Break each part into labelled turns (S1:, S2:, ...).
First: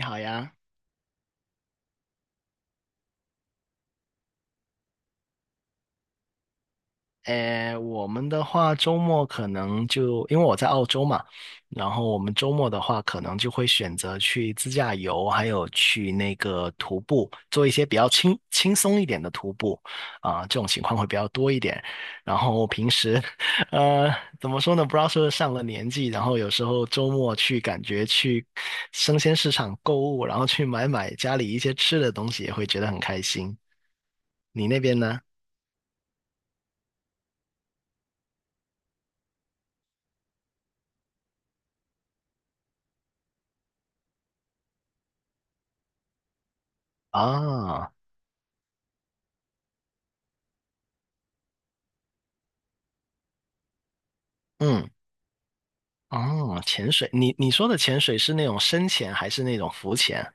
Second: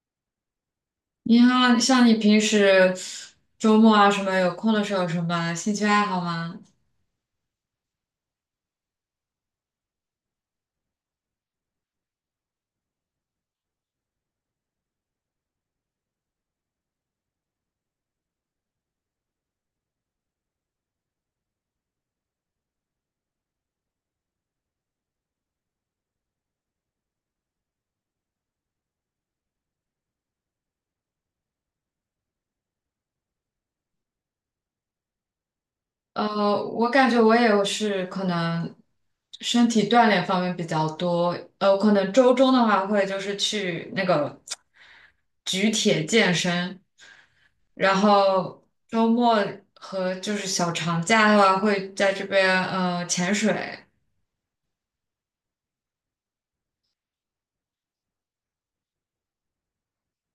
S1: 你好呀，
S2: 你好，像你平时周末啊什么有空的时候有什么兴趣爱好吗？
S1: 诶，我们的话周末可能就因为我在澳洲嘛，然后我们周末的话可能就会选择去自驾游，还有去那个徒步，做一些比较轻松一点的徒步，这种情况会比较多一点。然后平时，呃，怎么说呢？不知道是不是上了年纪，然后有时候周末去感觉去生鲜市场购物，然后去买家里一些吃的东西，也会觉得很开心。你那边呢？
S2: 我感觉我也是可能身体锻炼方面比较多，我可能周中的话会就是去那个举铁健身，
S1: 啊，
S2: 然后周末和就是小长假的话会在这边潜水。
S1: 嗯。哦，潜水，你说的潜水是那种深潜还是那种浮潜？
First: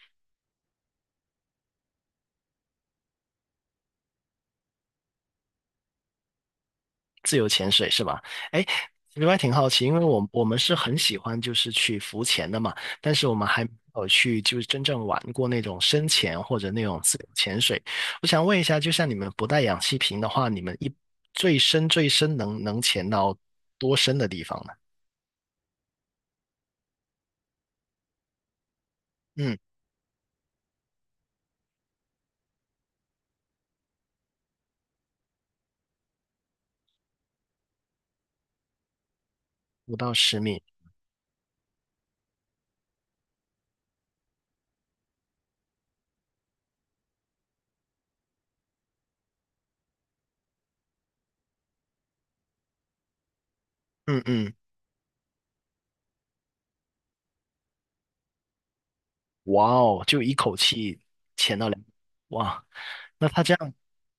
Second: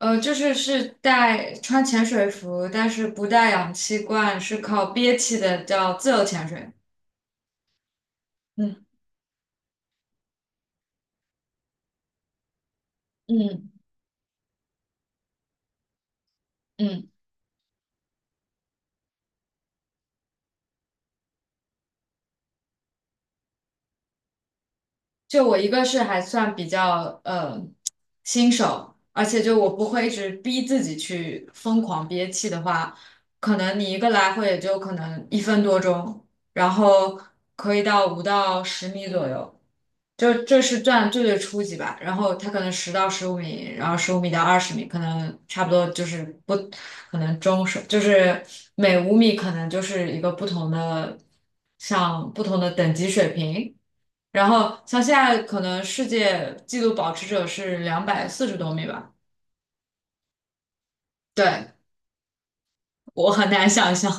S2: 就是是带穿潜水服，但是不带氧气罐，是靠憋气的，叫自由潜水。
S1: 自由潜水是吧？哎，
S2: 嗯
S1: 另外挺好奇，因为我们是很喜欢就是去浮潜的嘛，但是我们还没
S2: 嗯
S1: 有去就是真正玩过那种深潜或者那种
S2: 嗯，
S1: 自由潜水。我想问一下，就像你们不带氧气瓶的话，你们最深最深能潜到多深的地方呢？
S2: 就我一个是还算比较新手，而且
S1: 嗯，
S2: 就我不会一直逼自己去疯狂憋气的话，可能你一个来回也就可能一分多钟，然后可以到5到10米左右，
S1: 五到十
S2: 就
S1: 米。
S2: 这是算最最初级吧。然后它可能10到15米，然后15米到20米，可能差不多就是不可能中手，就是每5米可能就是一个不同的像不同的等级水平。
S1: 嗯
S2: 然
S1: 嗯，
S2: 后像现在可能世界纪录保持者是240多米吧？
S1: 哇哦，就一口气潜到
S2: 对，
S1: 两，哇，那
S2: 我
S1: 他
S2: 很
S1: 这
S2: 难
S1: 样。
S2: 想象，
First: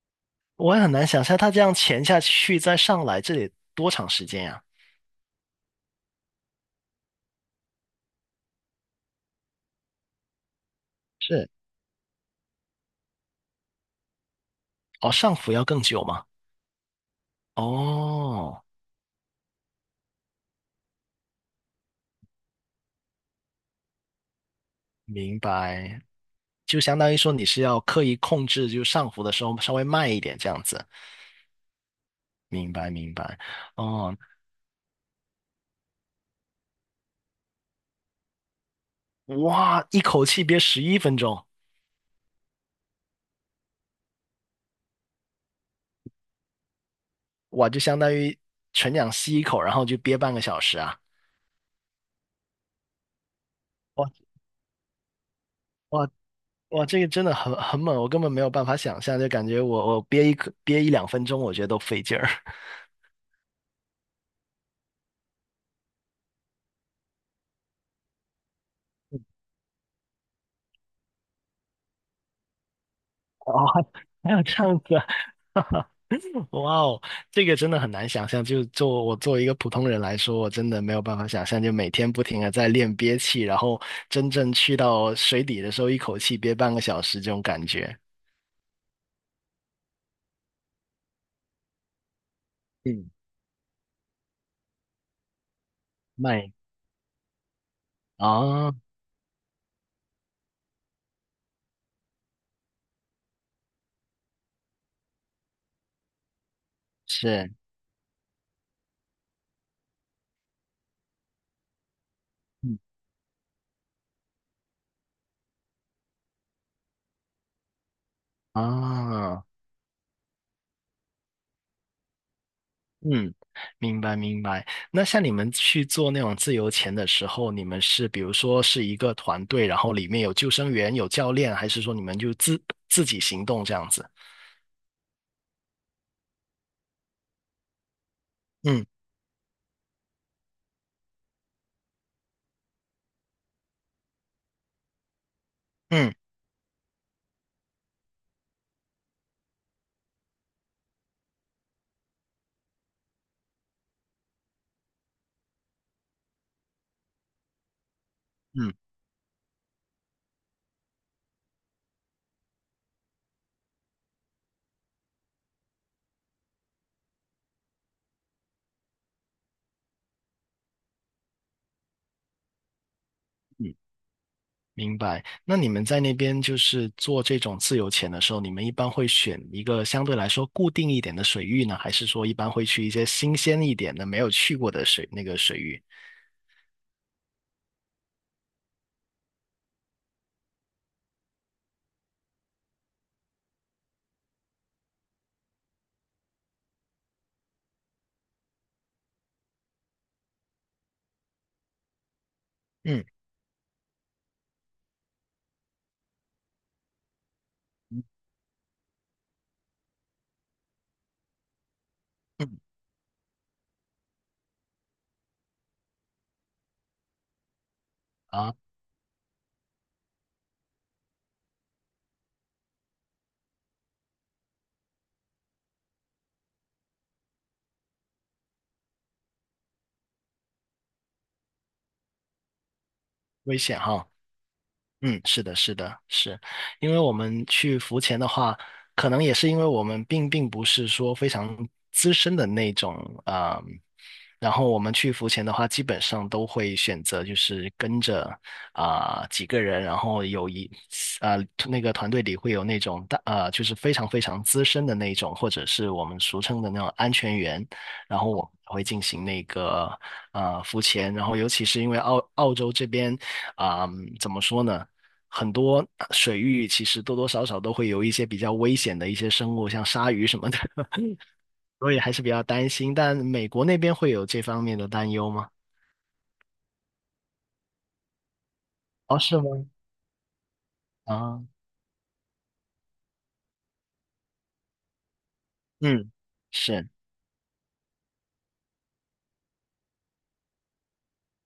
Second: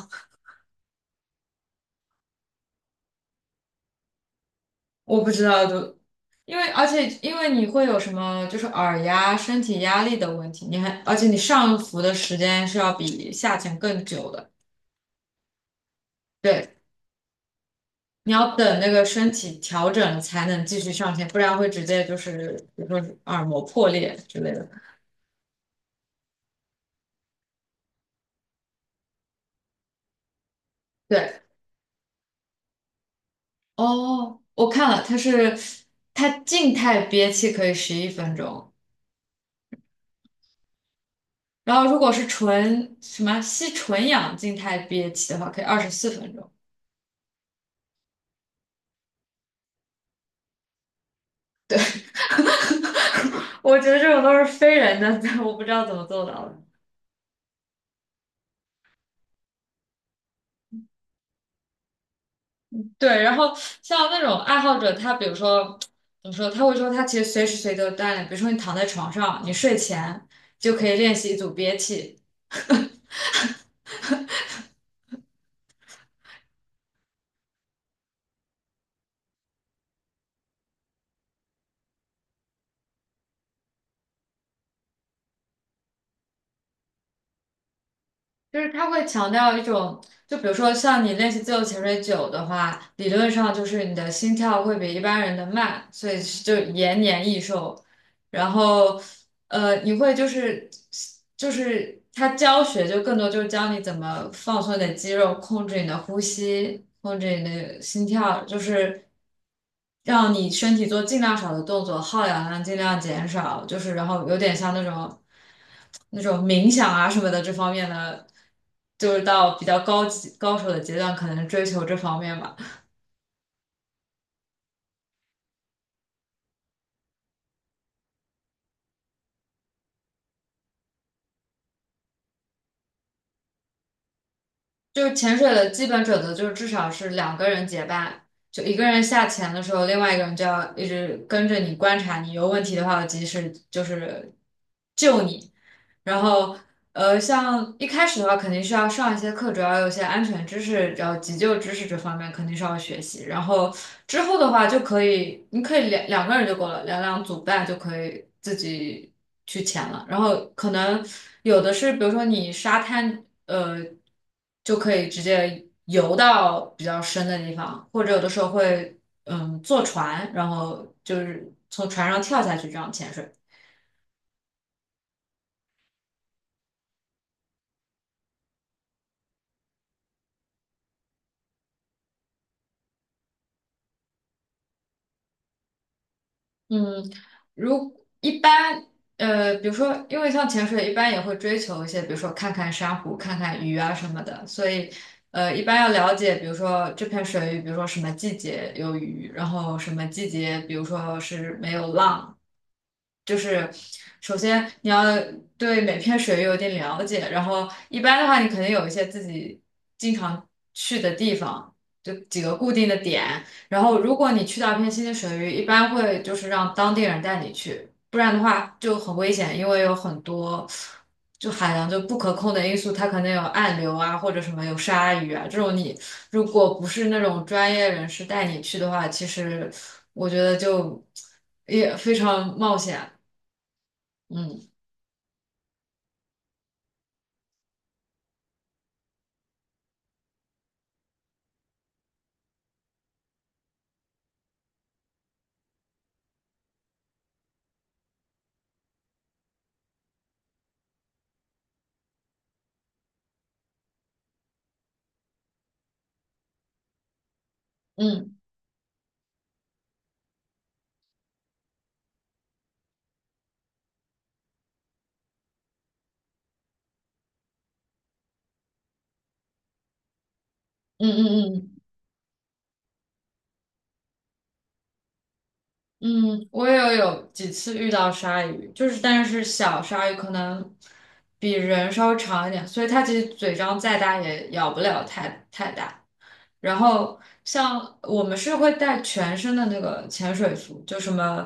S1: 我也很难想象他这样潜下去再上来，这得多长时间呀？
S2: 我不知道都，因为你会有什么就是耳压、身体压力的问题，而且你
S1: 是，
S2: 上浮的时间是要比下潜更久的，
S1: 哦，上浮要更久吗？
S2: 对，你要
S1: 哦，
S2: 等那个身体调整才能继续上潜，不然会直接就是比如说耳膜破裂之类的。
S1: 明白，就相当于说你是要刻意控制，就上浮的时候稍微慢一点这样子。
S2: 对，
S1: 明白，明白。哦，
S2: 哦，我看了，它静态憋气可以11分钟。
S1: 哇，一口气憋11分钟，
S2: 然后如果是纯什么吸纯氧静态憋气的话，可以24分钟。
S1: 哇，就相当于纯氧吸一口，然后就憋半个小时啊。
S2: 我觉得
S1: 哇
S2: 这种都是非人的，我不知道怎么
S1: 哇
S2: 做到的。
S1: 哇，这个真的很很猛，我根本没有办法想象，就感觉我憋一口憋一两分钟，我觉得都费劲儿。
S2: 对，然后像那种爱好者，他比如说怎么说，他会说他其实随时随地都锻炼，比如说你躺在床上，你睡前就可以练习一组憋气，
S1: 哦，还有这样子啊 哇哦，这个真的很难想象。就做我作为一个普通人来说，我真的没有办法想象，就每天不停的在练憋气，然后真正去到水底的时候，一口气憋半个小时这种感觉。
S2: 就是他会强调一种，就比如说像你练习自由潜水久的话，理
S1: 嗯，
S2: 论上就是你的心跳会比一般人的慢，所以
S1: 慢
S2: 就延年益寿。然
S1: 啊，
S2: 后你会就是他教学就更多就是教你怎么放松你的肌肉，控制你的呼吸，控制你
S1: 是，
S2: 的心跳，就是让你身体做尽量少的动作，耗氧量尽
S1: 嗯
S2: 量减少，就是然后有点像那种冥想啊什么的这方面的，就是
S1: 啊，
S2: 到比较高级高手的阶段，可能追求这方面吧。
S1: 嗯，明白明白。那像你们去做那种自由潜的时候，你们是比如说是一个团队，然后里面有救生员、有教练，还是说你们就自己行动这样子？
S2: 就是潜水的基本准则就是至少是两个人结伴，就一个
S1: 嗯
S2: 人下潜的时候，另外一个人就要一直跟着你观察你，有问题的话及时就是救你。
S1: 嗯。
S2: 然后像一开始的话肯定是要上一些课，主要有一些安全知识，然后急救知识这方面肯定是要学习。然后之后的话就可以，你可以两两个人就够了，两两组伴就可以自
S1: 嗯
S2: 己去潜了。然后可能有的是，比如说你沙滩，就可以直接游到比较深的地方，或者有的时候会坐船，然后就是从船上跳下去这样潜水。
S1: 嗯，明白。那你们在那边就是做这种自由潜的时候，你们一般会选一个相对来说固定一点的水域呢，还是说一般会去一些新鲜一点的、没有去过的那个水域？
S2: 嗯，如一般，比如说，因为像潜水，一般也会追求一些，比如说看看珊瑚、看看鱼啊什么的，所以，一般要了解，比如说这片水域，比如说什么季节有鱼，然后什么季节，比如说是没有浪，
S1: 嗯
S2: 就是首先你要对每片水域有点了解，然后一
S1: 嗯
S2: 般的话，你肯定有一些自己经常去的地方，就几个
S1: 嗯，
S2: 固定的点。然后，如果你去到一片新的水域，一般会就是让当地人带你去，不然的
S1: 啊，
S2: 话就很危险，因为有很多就海洋就不可控的因素，它可能有暗流啊，或者什么有鲨鱼啊这种。你如果不是那种专业人士带你去的话，其实我觉得就也非常冒险。
S1: 危险哈。嗯，是的，是的，是，因为我们去浮潜的话，可能也是因为我们并不是说非常资深的那种啊、然后我们去浮潜的话，基本上都会选择就是跟着几个人，然后有一啊、那个团队里会有那种大就是非常非常资深的那种，或者是我们俗称的那种安全员，然后
S2: 嗯
S1: 我会进行那个浮潜，然后尤其是因为澳洲这边怎么说呢？很多水域其实多多少少都会有一些比较危险的一些生物，像鲨鱼什么的，
S2: 嗯嗯嗯嗯 嗯。
S1: 所以还是比较担心。但美国那边会有这方面的担忧吗？
S2: 嗯，我也有几次遇到鲨鱼，就是
S1: 哦，
S2: 但
S1: 是
S2: 是
S1: 吗？
S2: 小鲨鱼可能
S1: 啊，
S2: 比人稍微长一点，所以它其实嘴张再大也咬不了太大。
S1: 嗯，
S2: 然
S1: 是，
S2: 后像我们是会带全身的那个潜水服，就什么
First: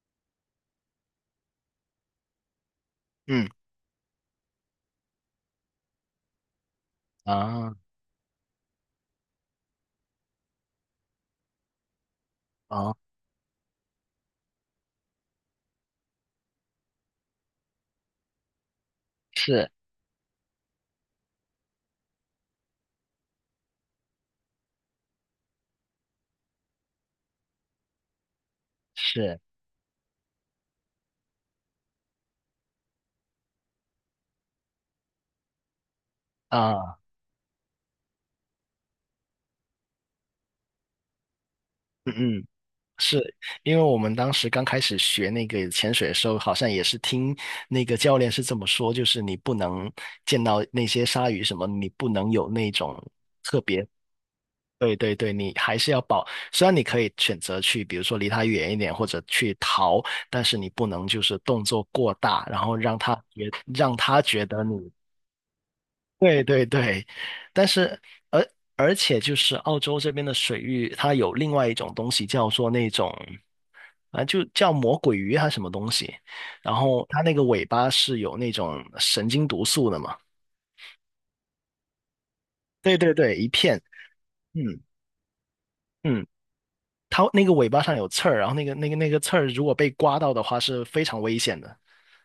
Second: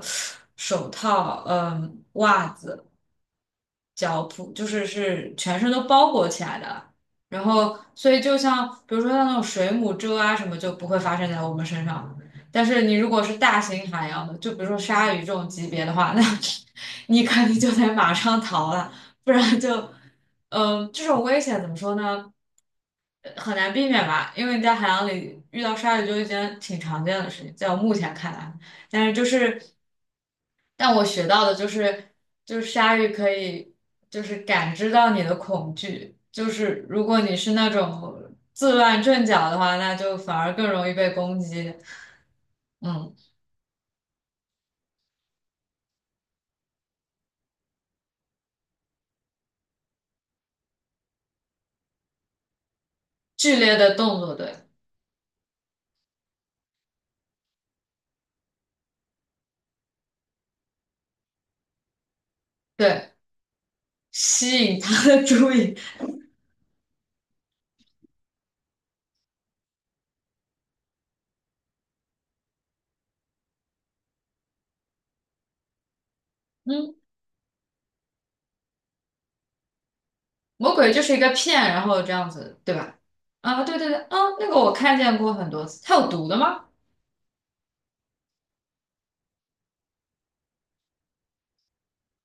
S2: 手套、袜子。
S1: 嗯，
S2: 脚蹼，就是是全身都包裹起来的。然
S1: 啊，
S2: 后，所以就像比如说像那种水母蛰啊什么，就不会发生在我们身上。但是你
S1: 啊，
S2: 如果是大型海洋的，就比如说鲨鱼这种级别的话，那 你肯定就得马上逃了，不然
S1: 是
S2: 就，这种危险怎么说呢？很难避免吧，因为你在海洋里遇到鲨鱼就一件挺常见的事情，在我目前看来。但是就
S1: 是
S2: 是，但我学到的就是，就是鲨鱼可以就是感知到你的恐惧，就是
S1: 啊，
S2: 如果你是那种自乱阵脚的话，那就反而更容易被攻击。
S1: 嗯嗯。
S2: 嗯，
S1: 是因为我们当时刚开始学那个潜水的时候，好像也是听那个教练是这么说，就是你不能见到那些鲨鱼什么，你不能有那种
S2: 剧
S1: 特
S2: 烈
S1: 别。
S2: 的动作，对
S1: 对对对，你还是要保。虽然你可以选择去，比如说离他远一点，或者去逃，但是你不能就是动作过大，然后
S2: 对，
S1: 让他觉
S2: 吸
S1: 得你。
S2: 引他的注意。
S1: 对对对，但是而而且就是澳洲这边的水域，它有另外一种东西叫做那种，啊就叫魔鬼鱼还是什么东西，然
S2: 嗯，
S1: 后它那个尾巴是有那种神经毒素的嘛。
S2: 魔鬼就是一个骗，然后这样子，对吧？
S1: 对对对，一
S2: 啊，对
S1: 片，
S2: 对对，啊，那个我
S1: 嗯
S2: 看见过很多次，它有
S1: 嗯。
S2: 毒的吗？
S1: 它那个尾巴上有刺儿，然后那个刺儿如果被刮到的话是非常危险的。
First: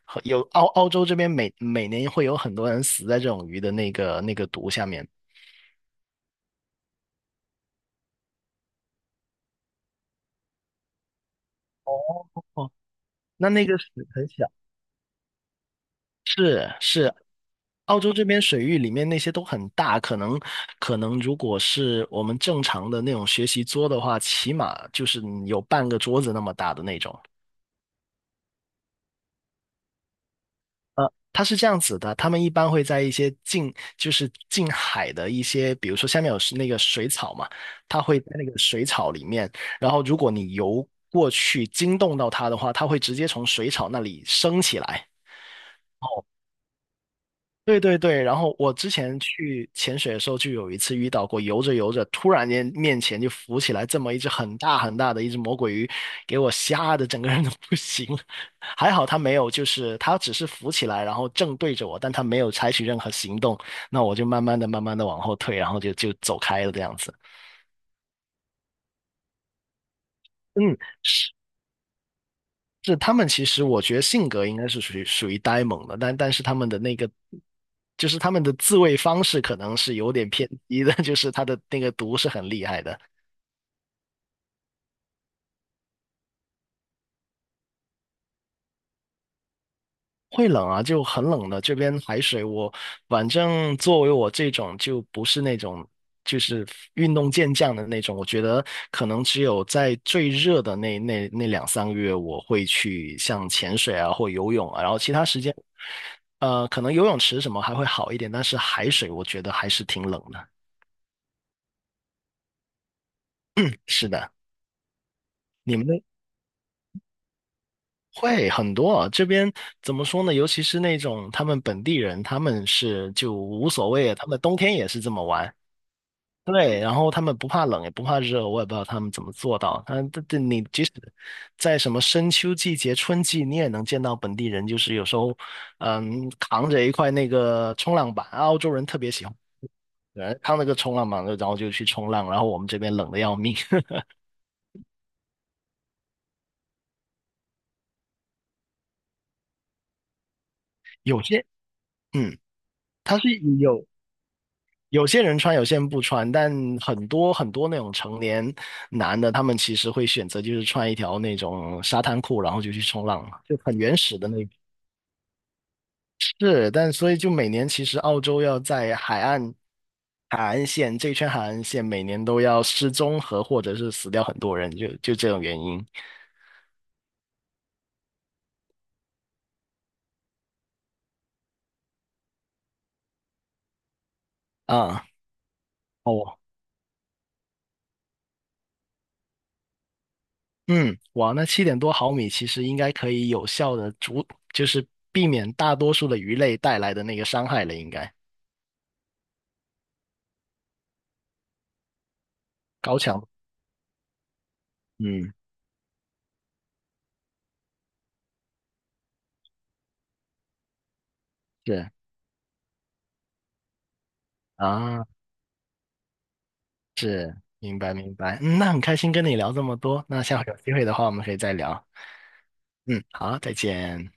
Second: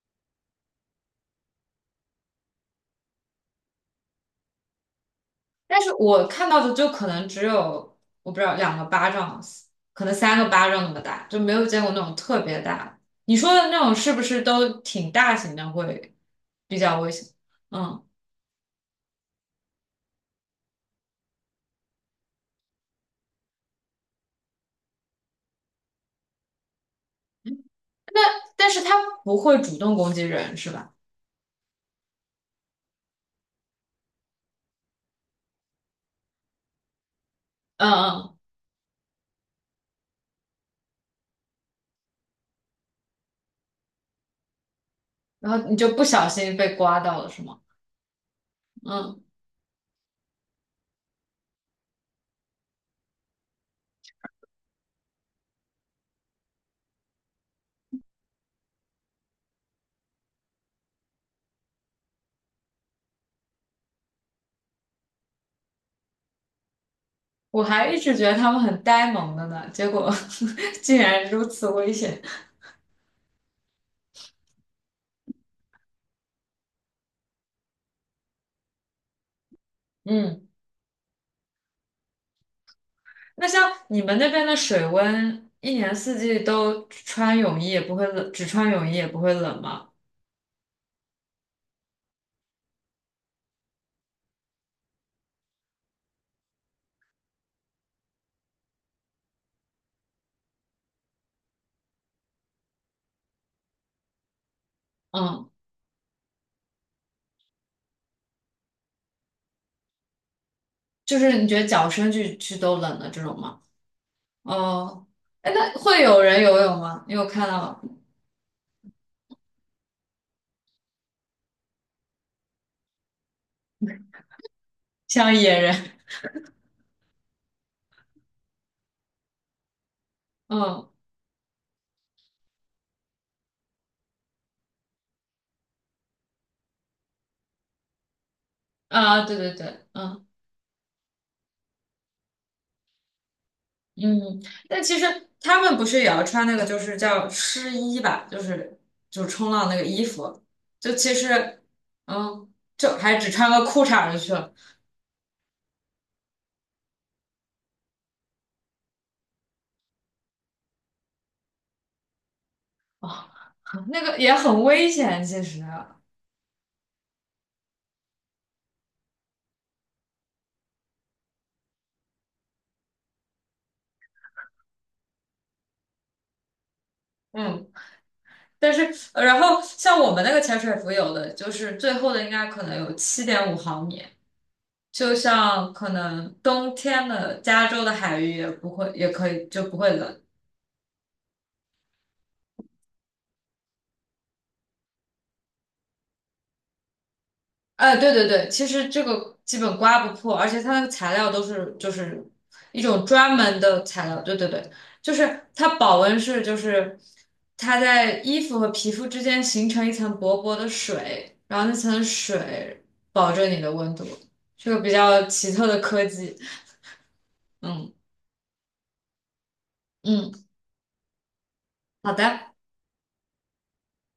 S1: 和有澳洲这边每年会有很多人死在这种鱼的那个毒下面。
S2: 但是我看到的就可能只有我不知道两个巴掌，可能三个巴掌那么大，就没有见过那种特别
S1: 哦，
S2: 大的。你
S1: 那
S2: 说
S1: 那
S2: 的
S1: 个
S2: 那
S1: 水
S2: 种是不
S1: 很
S2: 是
S1: 小。
S2: 都挺大型的，会
S1: 是
S2: 比较危
S1: 是，
S2: 险？
S1: 澳
S2: 嗯，
S1: 洲这边水域里面那些都很大，可能如果是我们正常的那种学习桌的话，起码就是有半个桌子那么大的那种。
S2: 但是它不会主动攻击人，是吧？
S1: 它是这样子的，他们一般会在一些近，就是近海的一些，比如说下面有是那个水草嘛，
S2: 嗯
S1: 它会在
S2: 嗯，
S1: 那个水草里面，然后如果你游过去惊动到它的话，它会直接从水草那里升起来。
S2: 然后你就不小心被刮到了，是吗？
S1: 对对对，然后我之前
S2: 嗯，
S1: 去潜水的时候，就有一次遇到过，游着游着，突然间面前就浮起来这么一只很大很大的一只魔鬼鱼，给我吓得整个人都不行了。还好它没有，就是它只是浮起来，然后正对着我，但它没有采取任何行动。那我就慢慢的、慢慢的往后退，然后就走开了这样子。
S2: 我还一直觉得它们很呆萌的呢，结果
S1: 嗯，
S2: 竟然如此危险。
S1: 是他们其实我觉得性格应该是属于呆萌的，但是他们的那个就是他们的自卫方式可能是有点偏
S2: 嗯。
S1: 激的，就是他的那个毒是很厉害的。
S2: 那像你们那边的水温，一年四季都穿泳衣也不会冷，只穿泳衣也不会冷吗？
S1: 会冷啊，就很冷的。这边海水我，反正作为我这种就不是那种就是运动健将的那种，我觉得可能只有在最热的那两三个月，我会去像潜水啊或游泳啊，然后其他时
S2: 嗯，
S1: 间，可能游泳池什么还会好一点，但是海水我觉得还是挺冷的。
S2: 就是你觉得脚伸进去都冷的这种吗？
S1: 是的，
S2: 哦，哎，那
S1: 你
S2: 会
S1: 们
S2: 有人游泳吗？你有看到
S1: 会很多啊，这边怎么说呢？尤其是那种他们本地人，他们是就无所谓啊，他们冬天也是这么
S2: 像
S1: 玩。
S2: 野人？
S1: 对，然后他们不怕冷也不怕热，我也不知道他们怎么做到。但这你即
S2: 嗯
S1: 使在什么深秋季节、春季，你也能见到本地人，就是有时候，扛着一块那个冲浪板，澳洲人特别
S2: 啊，
S1: 喜欢，
S2: 对对对，嗯
S1: 对扛那个冲浪板，然后就去冲浪。然后我们这边冷的要命，
S2: 嗯，但其实他们不是也要穿那个，就是叫湿衣吧，就是就冲浪那个衣服，就 其
S1: 有些，
S2: 实
S1: 嗯，
S2: 嗯，就还
S1: 他是
S2: 只穿个裤
S1: 有
S2: 衩儿就去了。
S1: 有些人穿，有些人不穿，但很多很多那种成年男的，他们其实会选择就是穿一条那种沙滩裤，然后就去冲
S2: 哦，
S1: 浪，就很原
S2: 那个
S1: 始的
S2: 也
S1: 那种。
S2: 很危险，其实。
S1: 是，但所以就每年其实澳洲要在海岸线这一圈海岸线每年都要失踪和或者是死掉很多人，就这种原因
S2: 嗯，但是，然后像我们那个潜水服，有的就是最厚的，应该可能有7.5毫米。
S1: 啊。
S2: 就像可能
S1: 哦，
S2: 冬天的加州的海域也不会，也可以就不会冷，
S1: 嗯，哇，那7点多毫米其实应该可以有效的阻，就是避免大多数的鱼类带来的那个伤害了，应
S2: 哎，
S1: 该
S2: 对对对，其实这个基本刮不破，而且它那个材料都是就是一
S1: 高
S2: 种
S1: 强。
S2: 专门的材料，对对对，就
S1: 嗯，
S2: 是它保温是就是它在衣服和皮肤之间形成一层薄薄的水，然后那
S1: 是
S2: 层水保证你的温度，是个比
S1: 啊，
S2: 较奇特的科技。
S1: 是，明
S2: 嗯
S1: 白明白。嗯，那很开心跟你聊这么多，那
S2: 嗯，
S1: 下回有机会的话我们可以再聊。
S2: 好的。
S1: 嗯，好，再见。